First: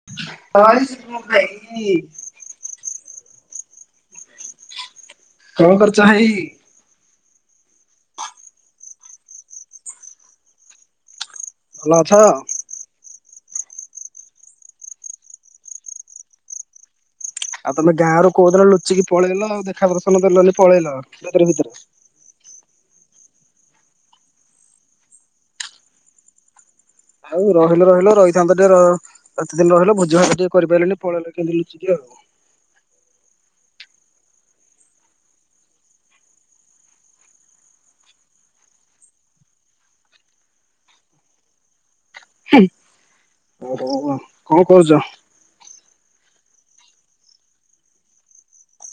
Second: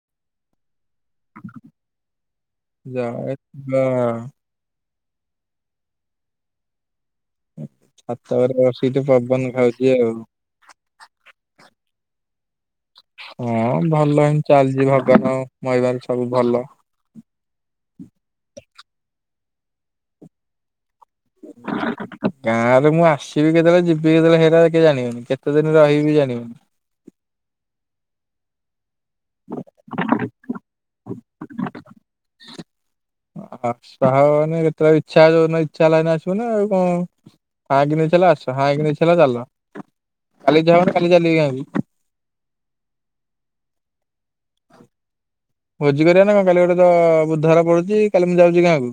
[unintelligible] [unintelligible] କଣ କରୁଚ ଭାଇ। ଛାତ ଉପରେ ବସିକି ଟିକେ ପବନ ଖାଉଚି ଆଉ। ଭଲ ଅଛ। ହଁ ଭଲ [unintelligible] ଚାଲିଚି ଭଗବାନଙ୍କ ମହିମାରୁ ସବୁ ଭଲ। ଆଉ ତମେ ଗାଁ ର କୋଉଦିନ ଲୁଚିକି ପଳେଇଲ ଆଉ ଦେଖା ପ୍ରଦର୍ଶନ ଦେଲନି ପଳେଇଲ ଭିତରେ ଭିତରେ। ଗାଁ ରେ ମୁଁ ଆସିବି କେତୋବୋଳେ ଯିବି କେତୋବୋଳେ ହେରା କେହି ଜାଣିବେନି କେତେ ଦିନ ରହିବି ବି ଜାଣିବେନି। ଆଉ ରହିଲ ରହିଲ ରହିଥାନ୍ତ ଟିକେ ର ଏତେ ଦିନି ରହିଲ ଭୋଜି ଭାତ ଟିକେ କରିପାଇଲେନି ପଳେଇଲ କେନ୍ତି ଲୁଚିକି ଆଉ। [unintelligible] ଆସାହବନି ଯେତୋବୋଳେ ଇଚ୍ଛା ଯୋଉ ଦିନ ଇଚ୍ଛା ହେଲା ହେଇ ଦିନ ଆସିବୁ ନା ଆଉ କଁ ଫାଇଁକିନି ଇଚ୍ଛା ହେଲା ଆସା ହାଇଁକିନି ଇଚ୍ଛା ହେଲା ଚାଲ କାଲି ଇଚ୍ଛା ହବ ମାନେ କାଲି ଚାଲିବି [unintelligible] [unintelligible] ଓ ହୋଉ ଆଉ କଁ କୋହୁଚ। ଭୋଜି କରିବା ନା କଁ କାଲି ଗୋଟେ ତ ବୁଧବାର ପଡୁଚି କାଲି ମୁଁ ଯାଉଚି ଗାଁକୁ।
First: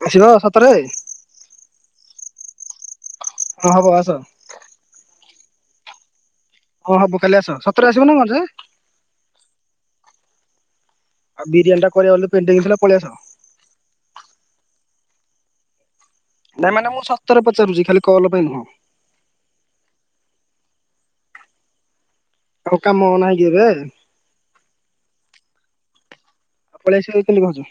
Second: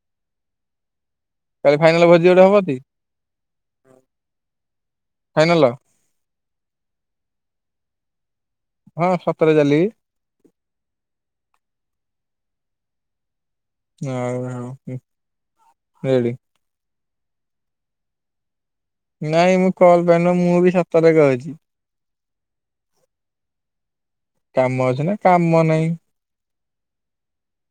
[unintelligible] ସତରେ। କାଲି ଫାଇନାଲ୍ ଭୋଜିି ଗୋଟେ ହେବତି। ହଁ ହବ ଆସ। ଫାଇନାଲ୍। [unintelligible] ହବ କାଲି ଆସ ସତରେ ଆସିବ ନା କଁଯେ। ହଁ ସତରେ [unintelligible] ଆଉ ବିରିୟାନ ଟା କରିବା ବୋଲି ପେଣ୍ଡିଙ୍ଗି ଥିଲା ପଳେଇଆସ। [unintelligible] ହୁଁ ରେଡି। ନାଇଁ ମାନେ ମୁଁ ସତରେ ପଚାରୁଚି ଖାଲି କଲ ପାଇଁ ନୁହଁ। ନାଇଁ ମୁଁ କଲ ପାଇଁ ନୁହଁ ମୁଁ ବି ସତରେ କହୁଚି। ଆଉ କାମ ନାହିଁ କି ଏବେ। କାମ ଅଛି ନା କାମ ନାଇଁ। ଆଉ ପଳେଇ ଆସିବାକୁ କେନ୍ତୁ କୋହୁଚୁ।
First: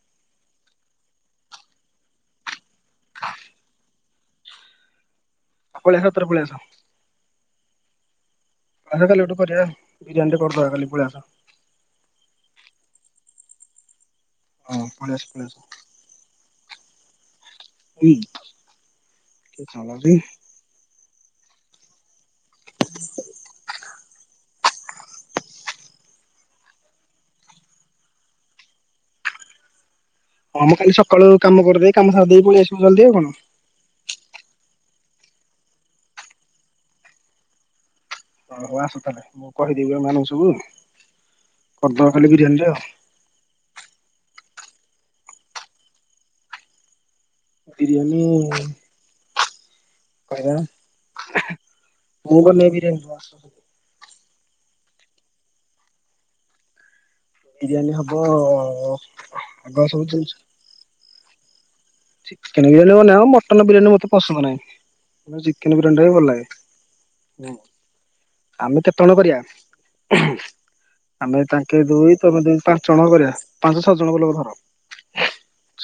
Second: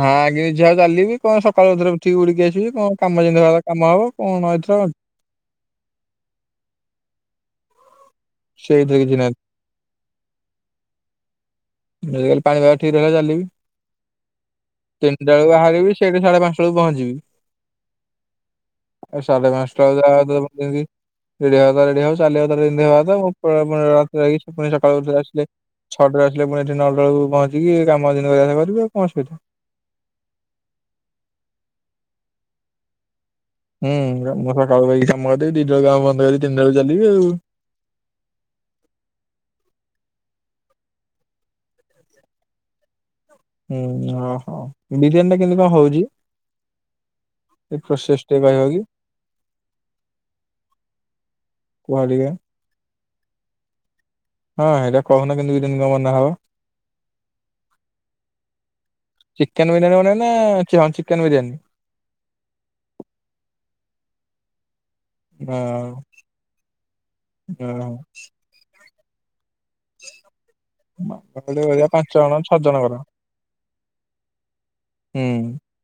ହାଇଁକି ଇଚ୍ଛା ହବ ଚାଲିବି କଁ ସକାଳୁ [unintelligible] ଉଠିକି ଉଡ଼ିକି ଆସିବି କଁ କାମ ଯେମିତି ହବା କଥା କାମ ହବ [unintelligible] [unintelligible] ସତରେ ପଳେଇଆସ। ସେଇଥିରେ ଆସ କିଛି କାଲି ନାହିଁ ଗୋଟେ କରିବା ବିରିୟାନୀ ଟେ କରିଦବା କାଲି ପଳେଇ ଆସ। [unintelligible] ପାଣିିପାଗ ଠିକ ରହିବ ଚାଲିବି। ହଁ। ପଳେଇ ଆସ ତିନିଟା ପଳେଇ ବେଳକୁ ଆସ ବାହାରିବି ସେଇଠି ସାଢେ ପାଞ୍ଚଟା ବେଳକୁ ପହଞ୍ଚିବି। ହୁଁ ସାଢ଼େ କିଛି ପାଞ୍ଚ୍ ଟାରେ ହେଲାନି। ଯାହା ଦବ ରେଡି ରେଡି ହବା‌ କଥା ଯଦି ରେଡି ହବ [unintelligible] [unintelligible] ସକାଳୁ ଉଠିଲା [unintelligible] ଛ ଟାରେ ଆସିଲେ ପୁଣି ଏଠି ନଟା ଳକୁ ପହଞ୍ଚିକି କାମ ଯେମିତି କରିବି ଆଉ କଣ ଅସୁବିଧା। ହଁ ମୁଁ କାଲି ସକାଳୁ କାମ କରିଦେଇ କାମ ସାରି ଦେଇ ପଳେଇ ଆସିବୁ ଜଲଦି ଆଉ କଣ। ହୁଁ ମୁଁ ସକାଳୁ ଯାଇକି କାମ କରିବି ଦିଟା ବେଳକୁ କାମ ବନ୍ଦ କରିିବି ତିନିଟା ବେଳକୁ ଚାଲିବି ଆଉ। ହଉ ଆସ ତାହେଲେ ମୁଁ କହିଦେବି ଏମାନଙ୍କୁ ସବୁ କରିଦେବା କାଲି ବିରିୟାନୀଟେ ଆଉ। ହୁଁ ଓହୋ ବିରିୟାନୀ ଟା କେମତି କଣ ହଉଚି? ଟିକେ ବିରିୟାନୀ ପ୍ରୋସେସ୍ ଟେ କହିବ କି? କହିଲ କୁହ ଟିକେ ମୁଁ କଣ [unintelligible] ହଁ ହେଇଟା କହୁନ କେମିତି ବିରିୟାନି ଟା ବନା ହବ? ବିରିୟାନୀ ହବ ଆଗ ସବୁ ଚୁନ୍ [unintelligible] ଚିକେନ୍ ବିରିୟାନୀ। ଚିକେନ୍ ବିରିୟାନୀ ବନେଇବ ମଟନ ବିରିୟାନୀ ମତେ ପସନ୍ଦ ନାହିଁ। ଚିକେନ୍ ବିରିୟାନୀଟା ହଁ ବି ଭଲ ଲାଗେ। ହଁ ଆମେ କେତେ ବଳେ କରିବା? [inaudible] ଆମେ ଗୋଟେ ତାଙ୍କେ କରିବା ପାଞ୍ଚ ଦୁଇ ଜଣ ତମେ ଛଅ ଦୁଇ ପାଞ୍ଚ ଜଣଙ୍କର ଜଣ କରିବା ପାଞ୍ଚ ଛଅ ଜଣଙ୍କ ଲୋକ ଧର। ହୁଁ।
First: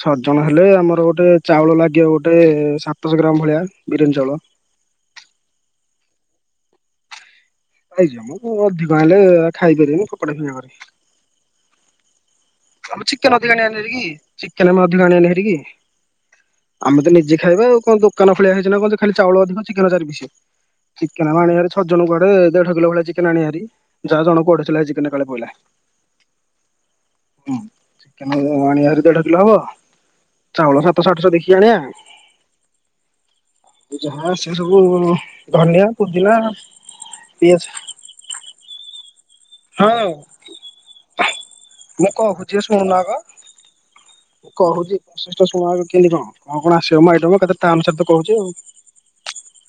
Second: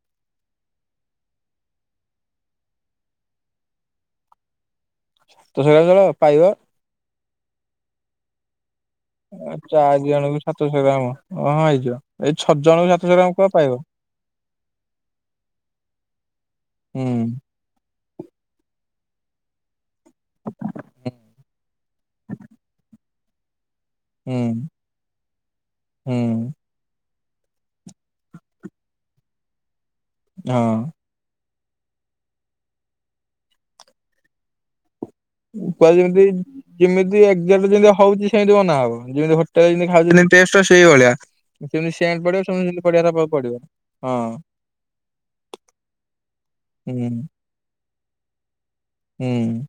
ଛଅ ଜଣ ହେଲେ ଆମର ଗୋଟେ ଚାଉଳ ଲାଗିବ ଗୋଟେ ସାତଶ ଗ୍ରାମ୍ ଭଳିଆ ବିରିୟାନୀ ଚାଉଳ [unintelligible] ଳ ପାଇବ? ହେଇଯିବ ମ ଅଧିକ ହେଲେ ଆ, ଚାରି ଖାଇପାରିବେନି ଜଣକୁ ଫୋପଡା ଫିଙ୍ଗା ସାତଶହ କରିବେ। ଗ୍ରାମ ହଁ ହେଇଯିବ। ଏଇ ଛ ଜଣ ଆମେ ଚିକେନ୍ ଅଧିକା ଆଣିବାନି ହାରିକି କି ଚିକେନ୍ ଆମେ ଅଧିକ ଆଣିବାନି ହାରିକି। ଆମେ ହୁଁ ତ ନିଜେ ଖାଇବା ଆଉ କଣ ଦୁ କାନ ଭଳିଆ ହେଇଚି ନା କଣ ଯେ ଖାଲି ଚାଉଳ ଅଧିକ ଚିକେନ୍ ଚାରି ପିସି ଚିକେନେ ଆଣିବ ହାରି ଛ ଜଣକୁ ଆଡେ ଦେଢ କିଲୋ ଭଳିଆ ଚି କେନ୍ ଆଣିବା ହାରି ଯା ଜଣଙ୍କୁ ହୁଁ ଅଢେଇଶ ଲାଖେ ଚିକେନ୍ ଏକାଳେ ପଇଲା। ହୁଁ। ହୁଁ ଚିକେନେ ଆଣିଆହାରି ଦେଢ କିଲୋ ହବ ହଁ। ଚାଉଳ ସା ତଶ ଆଠଶ ଦେଖିକି ଆଣିଆ ଯାହା ସେ ସବୁ ଧନିଆ ପୁରା ଯେମିତି ପୁଦିନା ଯେମିତି ଏଜାକ୍ଟ ପିଆଜ ଯେମିତି ହଉଚି ସେନ୍ତି ବନା ହବ ଯେନ୍ତି ହୋଟେଲରେ ଯେମିତି ହଁ ଖାଉଥିଲେ ଟେଷ୍ଟେ ସେଇ ଭଳିଆ। କିନ୍ତୁ ମୁଁ ସେମ୍ ପଡିବ କହୁଛି ସେମିତି ପଡିବା କଥା ପଡିବ ହଁ। କହୁଚି ପ୍ରୋସେସ୍ ଟା ଶୁଣୁ ଆଗ କେନ୍ତି କଣ। କଣ କଣ ଆସିବ ହୁଁ ମ ଆଇଟମ ଏକାଥରେ ତା ଅନୁସାରେ କହୁଚି ଆଉ। ହୁଁ।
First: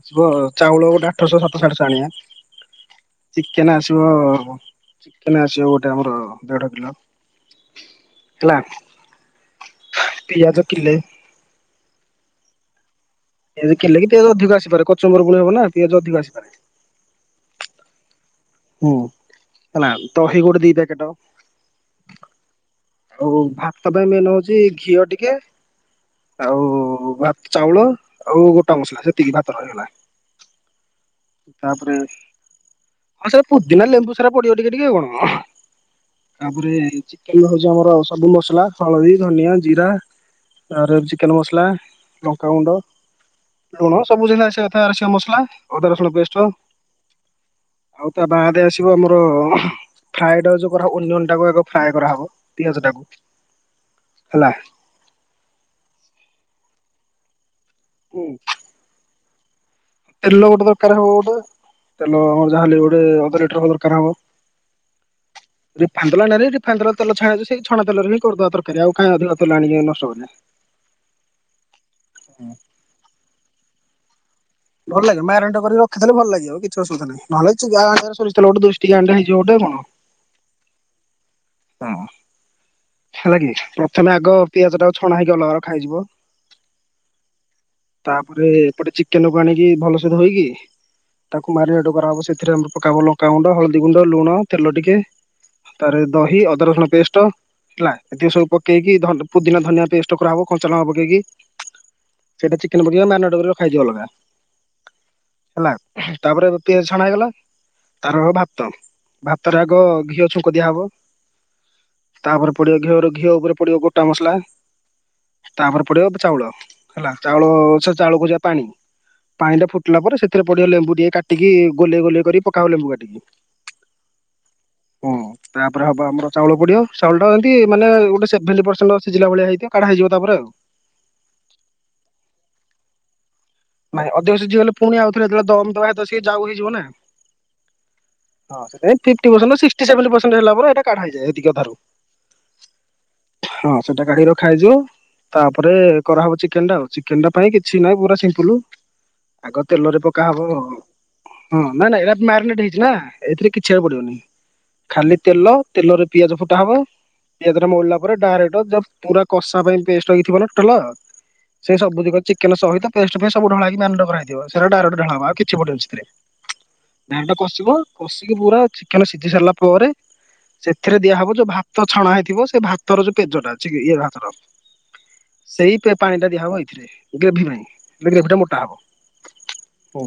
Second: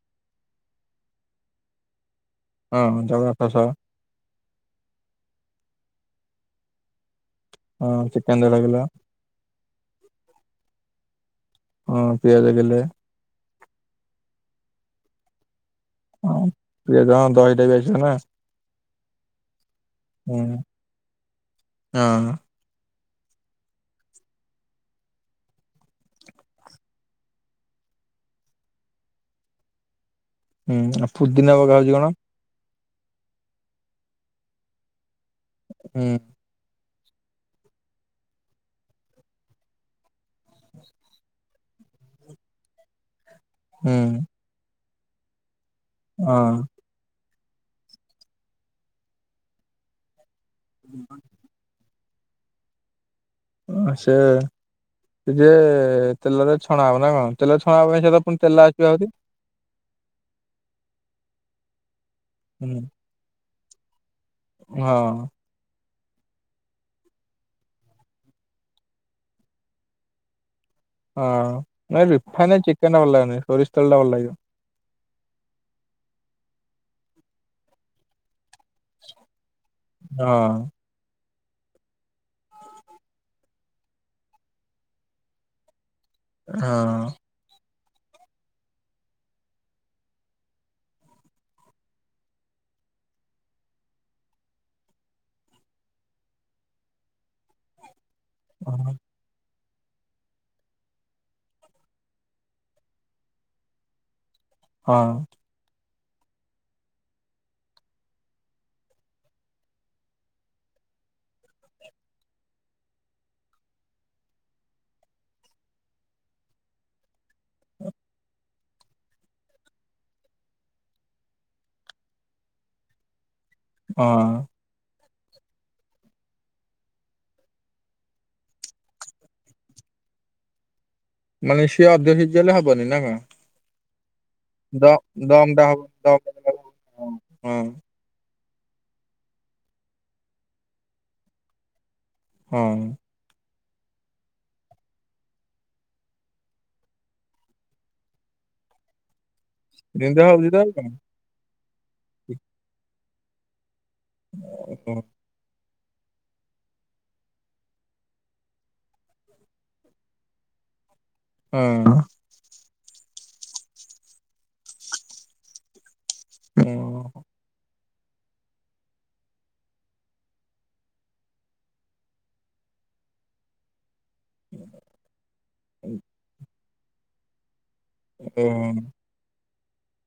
ଆସିବ ଚାଉଳ ଗୋଟା ଆଠଶ ସାତଶ ଆଠଶ ଆଣିବା। ହଁ। ଜଗ ଆଠଶହ ଚିକେନ୍ ଆସିବ ଚିକେନ୍ ଆସିବ ଗୋଟେ ଆମର ଦେଢ କିଲ। ହଁ ଚିକେନ୍ ଦେଢ କିଲ। ପିଆଜ କିଲେ ହଁ ପିଆଜ କିଲେ ପିଆଜ କିଲେ କି ପିଆଜ ଅଧିକ ଆସିପାରେ କଚମ୍ବର ପୁଣି ହବ ନା ପିଆଜ ଅଧିକ ହଁ। ଆସିପାରେ। ପିଆଜ ହଁ ଦହିଟାବି ଆସିବ ନା? ହୁଁ ହେଲା ହୁଁ ଦହି ଗୋଟେ ଦି ପ୍ୟାକେଟ। ହଁ। ଆଉ ଭାତ ପାଇଁ ମେନ୍ ହଉଚି ଘିଅ ଟିକେ ଆଉ ଭାତ୍ ଚାଉଳ ଆଉ ଗୋଟା ମସଲା ସେତିକି ଭାତ ହେଇଗଲା। ହୁଁ ଆଉ ଫୁତ୍ ତାପରେ ହଁ ସେ ପୁଦିନା ଲେମ୍ବୁ ସେରା ପଡିବ ଟିକେ ଟିକେ ଆଉ କଣ? ହୁଁ। ତାପରେ ଚିକେନ୍‌ ହଉଛି ଆମର ସବୁ ମସଲା ହଳଦୀ, ଧନିଆ, ଜିରା ତା ପରେ ଚିକେନ୍‌ ମସଲା ଲଙ୍କାଗୁଣ୍ଡ ଲୁଣ ହୁଁ ସବୁ ଯେମିତି ଆସିବା କଥା ମସଲା ଅଦା ରସୁଣ ପେଷ୍ଟ ହଁ ଆଉ ତା ବାହାରେ ଆସିବ ଆମର ଫ୍ରାଇଡ ରାଇ ଯୋଉ କର ଓନିଅନ୍‌ ଟାକୁ ଫ୍ରାଏ କରାହବ ପିଆଜଟାକୁ ଆସେ ଯେ ଟିକେ ତେଲରେ ଛଣା ହବ ନା କଣ ତେଲ ଛଣା ଛଣା ହୁଏ ପାଇଁ ହୁଁ। ପୁଣି ତେଲ ଆସିବା ଆହୁରି। ତେଲ ଗୋଟେ ଦରକାର ହବ ବୋଧେ ତେଲ ଆମର ଯାହାହେଲେ ଗୋଟେ ଅଧ ଲିଟର ଦରକାରହବ। ହଁ। ରିଫାଇନ୍‌ ତେଲ ରିଫାଇନ୍‌ ତେଲ ଛାଣି ସେ ଛଣା ତେଲ ହିଁ କରିଦବା ତରକାରୀ ଆଉକାଇଁ ଅଧିକ ତେଲ ଆଣିକି ନଷ୍ଟ କରିବା। ତେଲ ହଁଁ, ନାଇ ରିଫାଇନ୍‌ରେ ଚିକେନଟା ଭଲ ଲାଗେନି ସୋରିଷ ତେଲଟା ଭଲ ଲାଗିବ। ଭଲ ଲାଗେ ମାରାଟ କରି ରଖିଦେଲେ ଭଲ ଲାଗିବ କିଛି ଅସୁବିଧା ନାଇ ନହେଲେ ଚିରାଗ ଆଣିବ ସୋରିଷ ତେଲ ଗଟେ ଦୁଇଶହ ଟି ଆଣ୍ଡେ ହେଇଯିବ ଗଟେ କଣ ହଁ ହଁ। ହେଲା କି ପ୍ରଥମେ ଆଗ ପିଆଜଟାକୁ ଛଣା ହେଇକି ଅଲଗା ରଖାଯିବ। ହଁ। ତାପରେ ଏପଟେ ଚିକେନ୍‌ କୁ ଆଣିକି ଭଲ ସେ ଧୋଇକି ତାକୁ ମେରିନେଟ କରାହବ ସେଥିରେ ପକାହବ ଲଙ୍କାଗୁଣ୍ଡ, ହଳଦୀ ଗୁଣ୍ଡ, ଲୁଣ ତେଲ ଟିକେ ତାରେ ଦହି ଅଦା ରସୁଣ ପେଷ୍ଟ ହେଲା ଏତିକ ସବୁ ହଁ ପକେଇକି ପୁଦିନା ଧନିଆ ପେଷ୍ଟ। କରା ହବ କଞ୍ଚା ଲଙ୍କା ପକେଇକି ସେଇଟା ଚିକେନ୍‌ ପକାଇକି ମାରିନଟ କରି ରଖା ହଇଯିବ ଅଲଗା। ହଁ। ହେଲା ତାପରେ ପିଆଜ ଛଣା ହେଇଗଲା। ତାର ହବ ଭାତ ଭାତରେ ଆଗ ଘିଅ ଛୁଙ୍କ ଦିଆହବ। ତାପରେ ପଡ଼ିବ ଘିଅରୁ ଘିଅ ଉପରେ ପଡ଼ିବ ଗୋଟା ମସଲା। ତାପରେ ପଡ଼ିବ ଚାଉଳ ହେଲା ଚାଉଳ, ଚାଉଳକୁଜା ପାଣି। ପାଣିଟା ଫୁଟିଲା ପରେ ସେଥିରେ ପଡ଼ିବ ଲେମ୍ବୁ ଟିକେ କାଟିକି ଗୋଲିଆ ଗୋଲିଆ କରି ପକାଅ ଲେମ୍ବୁ କାଟିକି। ହଁ। ହଁ। ତାପରେ ହବ ଆମର ଚାଉଳ ପଡ଼ିବ ଚାଉଳଟା ଏମିତି ମାନେ ଗଟେ ସେଭେଣ୍ଟି ପର୍ ସେଣ୍ଟ ସିଝିଲା ଭଳିଆ ହେଇଥିବ କଡ଼ାହେଇ ଯିବ ତାପରେ ଆଉ ମାନେ ସେ ଅଧିକ ସିଝି ଗଲେ ହବନି ନାଁ କଣ? ମାନେ ଅଧିକ ସିଝିଗଲେ ଦ ପୁଣି ଆଉଥରେ ଯେତେବେଳେ ଦମ ଦମ୍ ଟା ହବ ଦେବା ପୁଣି ଆଉ ଥରେ ଯାଉ ଦମ ହେଇଯିବ ନା? ହଁ ହଁ fifty percent sixty seventy percent ହେଲା ପରେ କାଢ଼ା ହେଇଯାଏ [inaudible] ହଁ। ହଁ ସେଟା କାଢ଼ିକି ରଖା ହେଇଯିବ। ତାପରେ କରାହେବ ଚିକେନ୍‌ଟା ଆଉ ଚିକେନ୍‌ ଟା ପାଇଁ କିଛି ନାହିଁ ପୁରା ସିମ୍ପୁଲୁ ଆଗ ତେଲରେ ଯେମିତି ପକା ହବ। ହଉଛି ତ ଆଉ କଣ? ହଁ ନାଇଁ ନାଇଁ ଏଇଟା ମାରିନେଟ ହେଇଛି ନା ଏଥିରେ କିଛି ଆଉ ପଡ଼ିବନି ଖାଲି ତେଲ ତେଲରେ ପିଆଜ ଫୁଟା ହବ। ପିଆଜ ରେ ମଉଳା ପରେ ଡାଇରେକ୍ଟ ପୁରା କଷା ପାଇଁ ପେଷ୍ଟ ହେଇଥିବ ପେଷ୍ଟ ଟା। ଓ ସେଇ ସବୁ ଦିକ ଚିକେନ୍‌ ସହିତ ପେଷ୍ଟ ପାଇଁ ସବୁ ଢଳା ହଇକି ମେରିନେଟକରା ହଇ ଥିବ ସେଇଟା ଡାଇରେକ୍ଟ ଢଳା ଯିବ ଆଉ କିଛି ପଡ଼ିବନି। ହଁ। ପିଆଜ ଟା କଷିବ କଷିକି ପୁରା ଚିକେନ୍‌ସିଝି ସାରିଲା ପରେ ସେଥିରେ ଦିଆହବ ଯୋଉ ଭାତ ଛଣା ହେଇଥିବ ସେ ଭାତର ଯ ପେଜଟା ଇଏ ସେଇ ପାଣି ଟା ଦିଆହବ ଏଇଥିରେ ଗ୍ରେଭି ପାଇଁ ଗ୍ରେଭି ଟା ମୋଟା ହବ। ହୁ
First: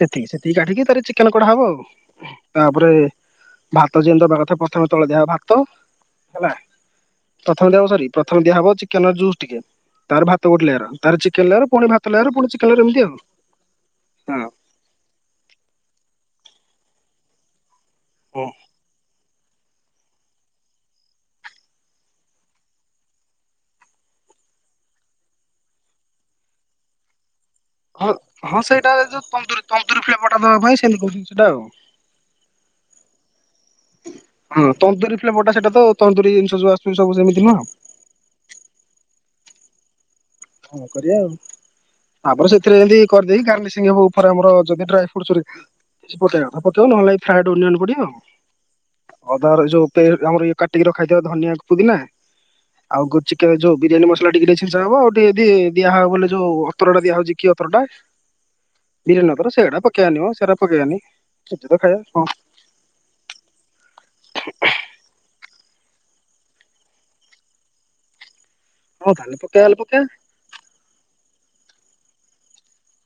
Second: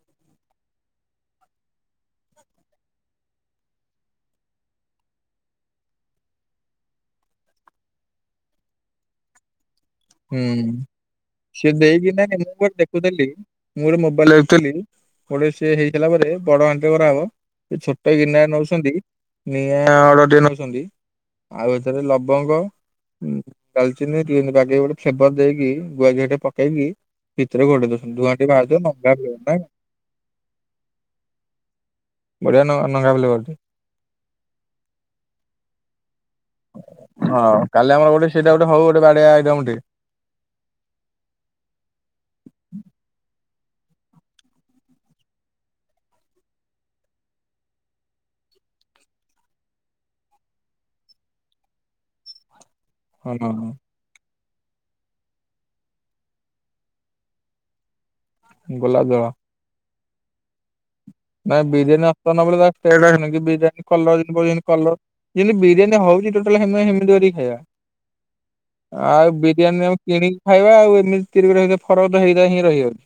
ସେତିକି ସେତିକି କାଢ଼ିକି ତାର ଚିକେନ୍‌ କଢ଼ାହବ ଆଉ। ତାପରେ ଭାତ ଯେମିତି ଦେବା କଥା ପ୍ରଥମେ ତଳେ ଦିଆ ହବ ଭାତ ହେଲା। ପ୍ରଥମେ ଦିଆହବ ସରି ପ୍ରଥମେ ଦିଆ ହବ ଚିକେନ୍‌ ର ଜୁସ୍ ଟିକେ, ତାର ଭାତ ଗୋଟେ ଲେୟାର ତ ପରେ ଚିକେନ୍‌ ଲେୟାର। ପୁଣି ଭାତ ଦେଇକିନାଁ ଲେୟାର ମୁଁ ପୁଣି ଚିକେନ ଗୋଟେ [unintelligible] ଲେୟାର ଏମିତି ଆଉ। ଦେଖୁଥିଲି ମୁଁ ଗୋଟେ ମୋବାଇଲ୍‌ ହଁ। ଦେଖୁଥିଲି। ଗୋଟେ ସି ହେଇଥିଲା ପରେ ବଡ଼ ହଣ୍ଟ କରାହବ ସେ ଛୋଟ ହଁ ଗିନାର ନଉଛନ୍ତି ନିଆଁ ଅର୍ଡର ଟେ ନଉଛନ୍ତି। ଆଉ ଏଥିରେ ଲବଙ୍ଗ, ଡାଲଚିନି କିମିତି ବାଗେଇକି [unintelligible] ଚ୍ଛେପ ଦେଇକି ଗୁଆ ଘିଅ ଟେ ପକେଇକି। ଭିତରେ [unintelligible] ହଁ ଟିକେ ହଁ ବାହାରୁଥିବ ସେଇଟା ନଙ୍ଗା ଯୋଉ ଫ୍ଲେଭର ନାଇଁ ତୁନ୍ଦୁରୀ ତନ୍ଦୁରୀ ଫ୍ଲେବରଟା ଦେବା ପାଇଁ ସେ କରୁଛନ୍ତି ସେଇଟା ଆଉ। ବଢ଼ିଆ ନ ନଙ୍ଘା [unintelligible] ହଁ ତନ୍ଦୁୁରୀ ଫ୍ଲେବର୍ ଟା ସେଟା ତାଉ ତନ୍ଦୁରୀ ଜିନିଷ ଯୁ ଆସୁଚି ସବୁ ସେମତି ହଁ ନୁହଁ। କାଲି ଆମର ଗୋଟେ ସେଇଟା ଗୋଟେ ହଉ ଗୋଟେ ବାଡିଆ ଆଇଟମ୍ ଟେ। ହଁ କରିବା ଆଉ। ଆ ପରେ ସେଥିରେ ଏମିତି କରିଦେଇି ଗାର୍ଲିିସିଙ୍ଗ ହବ ଉପରେ ଆମର ଯଦି ଡ୍ରାଇ ଫ୍ରୁଟ। ପକେଇବା ପକେଇବ ନହେଲେ ନାଇ ଫ୍ରାଏଡ ଅନିଅନ ପଡିିବ ଆଉ। ଅଦାର ଯୋଉ ପେ ଆମର ଇଏ କାଟିକି ରଖାଇଥିବା ଧନିଆ, ପୁଦିନା। ଆଉ [unintelligible] ହଁ ଚିକେନ୍ ରେ ହଁ ଯୋଉ ବିରିୟାନୀ ମସଲା ଟିକେ ଟିକେ ଛିଞ୍ଚା ହ ହେବ ଆଉ। ଦିଆ ହେବ ବୋଲେ ଯୋଉ ଅତରଟା ଦିଆ ହଉଚି କିି ଅତର ଟା ଗୋଲାପ ଜଳ ବିରିଆନୀ ଅତର ସେଇଟା ପକେ ପକେଇବାନି ମ ସେରା ପକେଇବାନି। ସେଠି ନାଇଁ ତ ଖାଇବା ବିରିୟାନୀ ଆସୁ ହଁ [unintelligible] ବିରିୟାନୀ କଲର ଯୋଉ ପଡ଼ିବନି କଲର [unintelligible] ଯେମିତି ବିରିୟାନୀ ଟା ହଉଛି ଟୋଟାଲ ଆମେ ହେମିତି [unintelligible] କରିକି ଖାଇବା। ହଉ ଆଉ ତାହେଲେ ପକେଇବା ହେଲେ ବିରିୟାନୀ ଆମେ ପକେଇବା। କିଣିକି ଖାଇବା ଆଉ ଏମିତି ତିରି ର ଫରକ ତ ହେଇଥା ହିଁ ରହିଯାଉଛି।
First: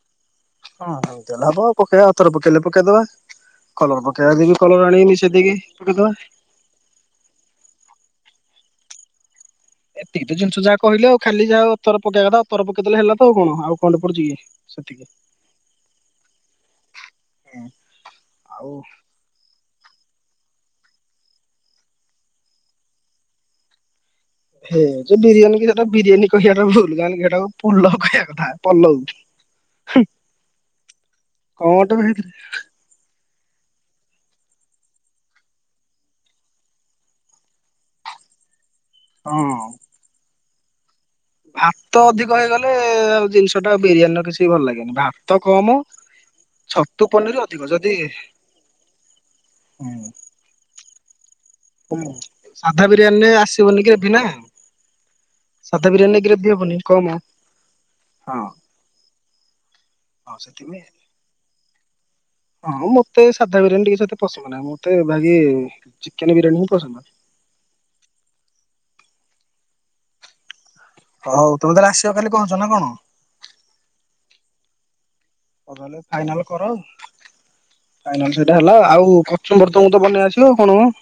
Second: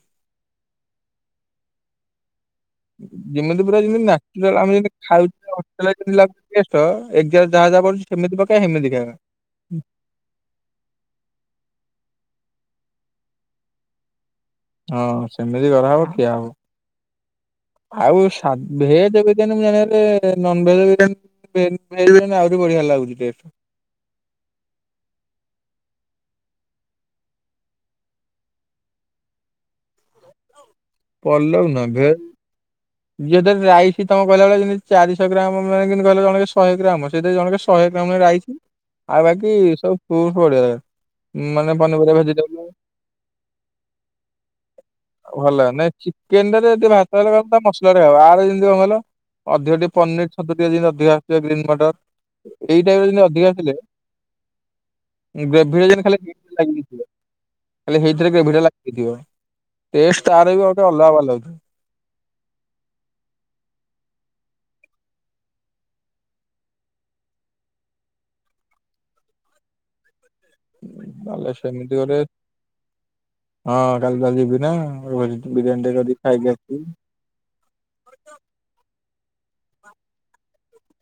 ହଁ ଆପଣ ପକେଇବା ଆଉ ଥରେ ପକେଇଲେ ପକେଇଦବା, ଯେମିତି ପୁରା ଯେମିତି କଲର ନ୍ୟାଚୁରାଲ ପକେଇବା ଆମେ କଲର ଯେମିତି ଆଣିକି ଖାଉଛେ ମିଶେଇଦେଇକି ହୋଟେଲରେ ପକେଇଦବା। [unintelligible] ଯାହା ଯାହା ପଡୁଛି ସେମିତି ପକେଇବା ହେମିତି ଖାଇବା। ଏତିକି ତ ଜିନିଷ ଯାହା କହିଲେ ଆଉ ଖାଲି ଯାହା ଅତର ପକେଇବା କଥା ଅତର ପକେଇ ଦେଲେ ହେଲା ତ ଆଉ କଣ ଆଉ କଣଟେ ପଡୁଛି କି? ହଁ ସେତିକି। ସେମିତି କରାହବ ଖିଆ ହବ, ଆଉ ସା [unintelligible] ଚିକେନ ଜାଗାରେ ନନ୍ ଭେଜ ବିରିଆନୀ ଭେଜ ବି ଆହୁରି ବଢିଆ ଲାଗୁଚି ଟେଷ୍ଟ। ଭେଜ୍ ବିରିୟାନୀ କୁ ସେଟା ବିରିୟାନୀ କହିବାଟା ଭୁଲ ଜାଣିଲୁ କି ସେଇଟାକୁ ପଲଉ କହିବା କଥା ପଲଉ। କଣ ପଲଉ ନା ଗୋଟେ ଭେ ହେଇଥିରେ ଯିଏଦରେ ରାଇସ୍ ତମ କହିଲା ବେଳେ [unintelligible] ଚାରିଶ ଗ୍ରାମ [unintelligible] ଜଣେ ଶହେ ଗ୍ରାମ ଅଛି। ସେଥିରେ ଜଣକେ ଶହେ କାମ ରାଇସି ଆଉ ହଁ। ବାକି ସବୁୁ ମାନେ ପନିପ [unintelligible] ଏଁ ଜିନିଷ ଟା ବିରିୟାନୀ ର କିଛି ବି ଭଲ ଲାଗେନି ବା ଭଲ ଲାଗୁନି ଚିକେନଟା ରେ ଯଦି ପନିର ଭାତରେ ଅଧିକ ଯଦି ମସଲାରେ ହବ ଆର ଯେମିତି କଣ କହିଲ? ଅଧିକ ଟିକେ ହୁଁ ପନିର, ଛତୁ ଟିକେ ଦିଅନ୍ତି ଅଧିକା ଟିକେ ଗ୍ରୀନମ ସାଧା ବିରିୟାନୀରେ ଆସିବନି ଗ୍ରେଭି ନା? ଗ୍ରେଭିରେ ସାଧା ଯେନ ଖାଲି ବିରିୟାନୀରେ ଗ୍ରେଭି [unintelligible] ହବନି ଲାଗିକି କମ ଥିବ। ହେଇଥିରେ ହଁ ଗେଭି ଟା ଲାଗିଥିବ। ଟେଷ୍ଟ ହଁ ତାର ବି ସେଥିପାଇଁ ଗୋଟେ ଅଲଗା ଭଲ ହେଇଥିବ। ହଁ ମୋତେ ସାଧା ବିରିୟାନୀ ଟିକେ ସେତେ ପସନ୍ଦ ନାହିଁ ମୋତେ ବାକି ଚିକେନ ବିରିୟାନୀ ହିଁ ପସନ୍ଦ। ହଉ ନହେଲେ ତମେ ତାହାଲେ ସେମିତି ଆସିବ ଗୋଟେ କାଲି କହୁଚ ନା କଣ? ହଁ କାଲି ତାହାଲେ ଯିବି ନା [unintelligible] ହଉ ବିରିୟାନୀ ଟେ ତାହେଲେ ଯଦି ଫାଇନାଲ ଖାଇକି କର ଆସିବି। ଫାଇନାଲ ସେଇଟା ହେଲା ଆଉ କଚୁମ୍ବର୍ ତ ମତେ ବନେଇ ଆସିବ ଆଉ କଣ ମ।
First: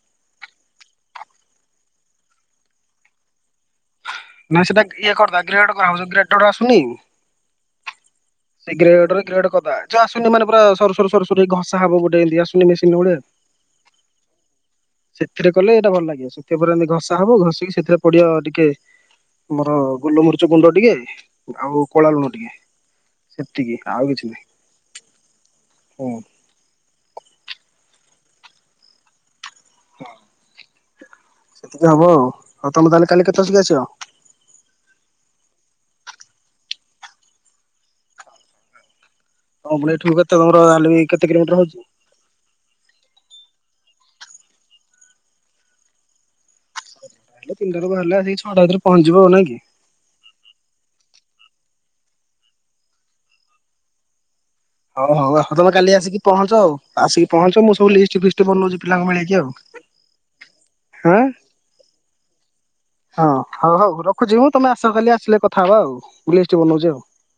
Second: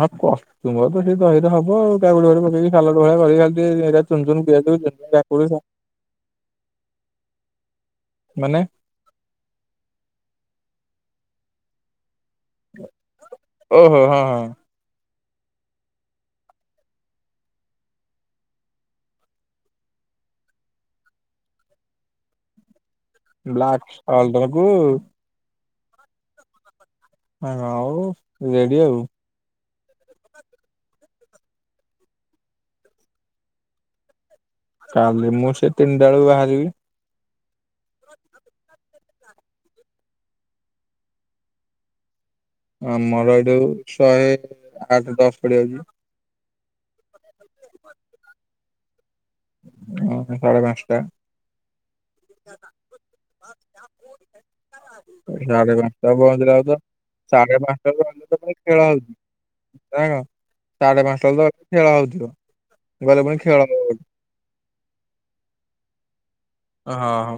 ହଁ କଚୁମ୍ବର ତ ସେ ଦହିରେ ହବ ଆଉ କାକୁଡି ଫାକୁଡ଼ି ପକେଇକି ଶାଲ୍ଡ଼ ଭଳିଆ କରିକି ଖାଲି ଟିକେ ଏରା ନାଇଁ ସେଟା ଇଏ କରିଦେବା ଗ୍ରେଟ କରାହେବ ଯୋଉ ଗ୍ରେଟର ଆସୁନି କି। ମାନେ ଗ୍ରେଟ ରେ ଗ୍ରେଟ କରିଦେବା ଯୋଉ ଆସୁନି ମାନେ ପୁରା ସରୁ ସରୁ ସରୁ ସରୁ ଘଷା ହେବ ଗୋଟେ ଏମିନ୍ତି ଆସୁ ନି ମେସିନି ଭଳିଆ। ଓହୋ ହଁ ହଁ ସେଥିରେ କଲେ ଏଇଟା ଭଲ ଲାଗିବ ସେଥି ପରେ ଏମିତି ଘଷା ହବ ଘଷିକି ସେଥିରେ ପଡିବ ଟିକେ ଆମର ଗୋଲମରିଚ ଗୁଣ୍ଡ ଟିକେ ଆଉ କଳା ଲୁଣ ଟିକେ। ସେତିକି ବ୍ଲାକ୍ ଆଉ କିଛି ସଲ୍ଟ କୁ ନାହିଁ ହୁଁ। ହଁ ଆଉ ରେଡି ଆଉ। ସେତିକି ହବ ଆଉ। ଆଉ ତମେ ତାହେଲେ କାଲି କେତେବେଳସିକି ଆସିଵ? କାଲି ମୁଁ ସେ ତିନଟା ବେଳକୁ ବାହାରିବି। ହଁ ଫୁଣି ଏଠୁ କେତେ ଘର ଜାହାହେଲେ ବି କେତେ କିଲୋମିଟର ହଉଛି? ଆମର ଏଇଠୁ ଶହେ ଆଠ ଦଶ ପଡିଯାଉଛି। ହେ ତିିନଟାରୁ ବାହାରିଲେ ଆସିକି ଛଅଟା ଭିତରେ ପହଞ୍ଚିଯିବ ନା କି। ହୁଁ ସାଢେ ପାଞ୍ଚଟା। [inaudible] ସାଢେ ପାଞ୍ଚଟା ପହଞ୍ଚିଲା ବେଳକୁ ହଉ ହଉ ଆଉ ତମେ ତ କାଲି ଆସିକି ସାଢେ ପହଞ୍ଚ ଆଉ ପାଞ୍ଚଟା ଆସିକି ପହଞ୍ଚିଲା ପହଞ୍ଚ ମୁଁ ବେଳକୁ ସବୁ ଲିଷ୍ଟ ତ ଫିଷ୍ଟ ବନଉଛି ଖେଳ ପିଲାଙ୍କୁ ହଉଛି। ମିଳେଇକି ଆଉ। ନାଁ କଣ ସାଢେ ହଁ ପାଞ୍ଚଟା ବେଲକୁ ଖେଳ ହଉଥିବ। ଗଲେ ହଁ ପୁଣି ଖେଳ ହଉ ହବ ହଉ ରଖୁଛି ମୁଁ ତମେ ଆସ କାଲି ଆସିଲେ କଥା ହବା ଆଉ। ମୁଁ ଲିଷ୍ଟ ବନଉଛି ଆଉ। ହଁ ହଁ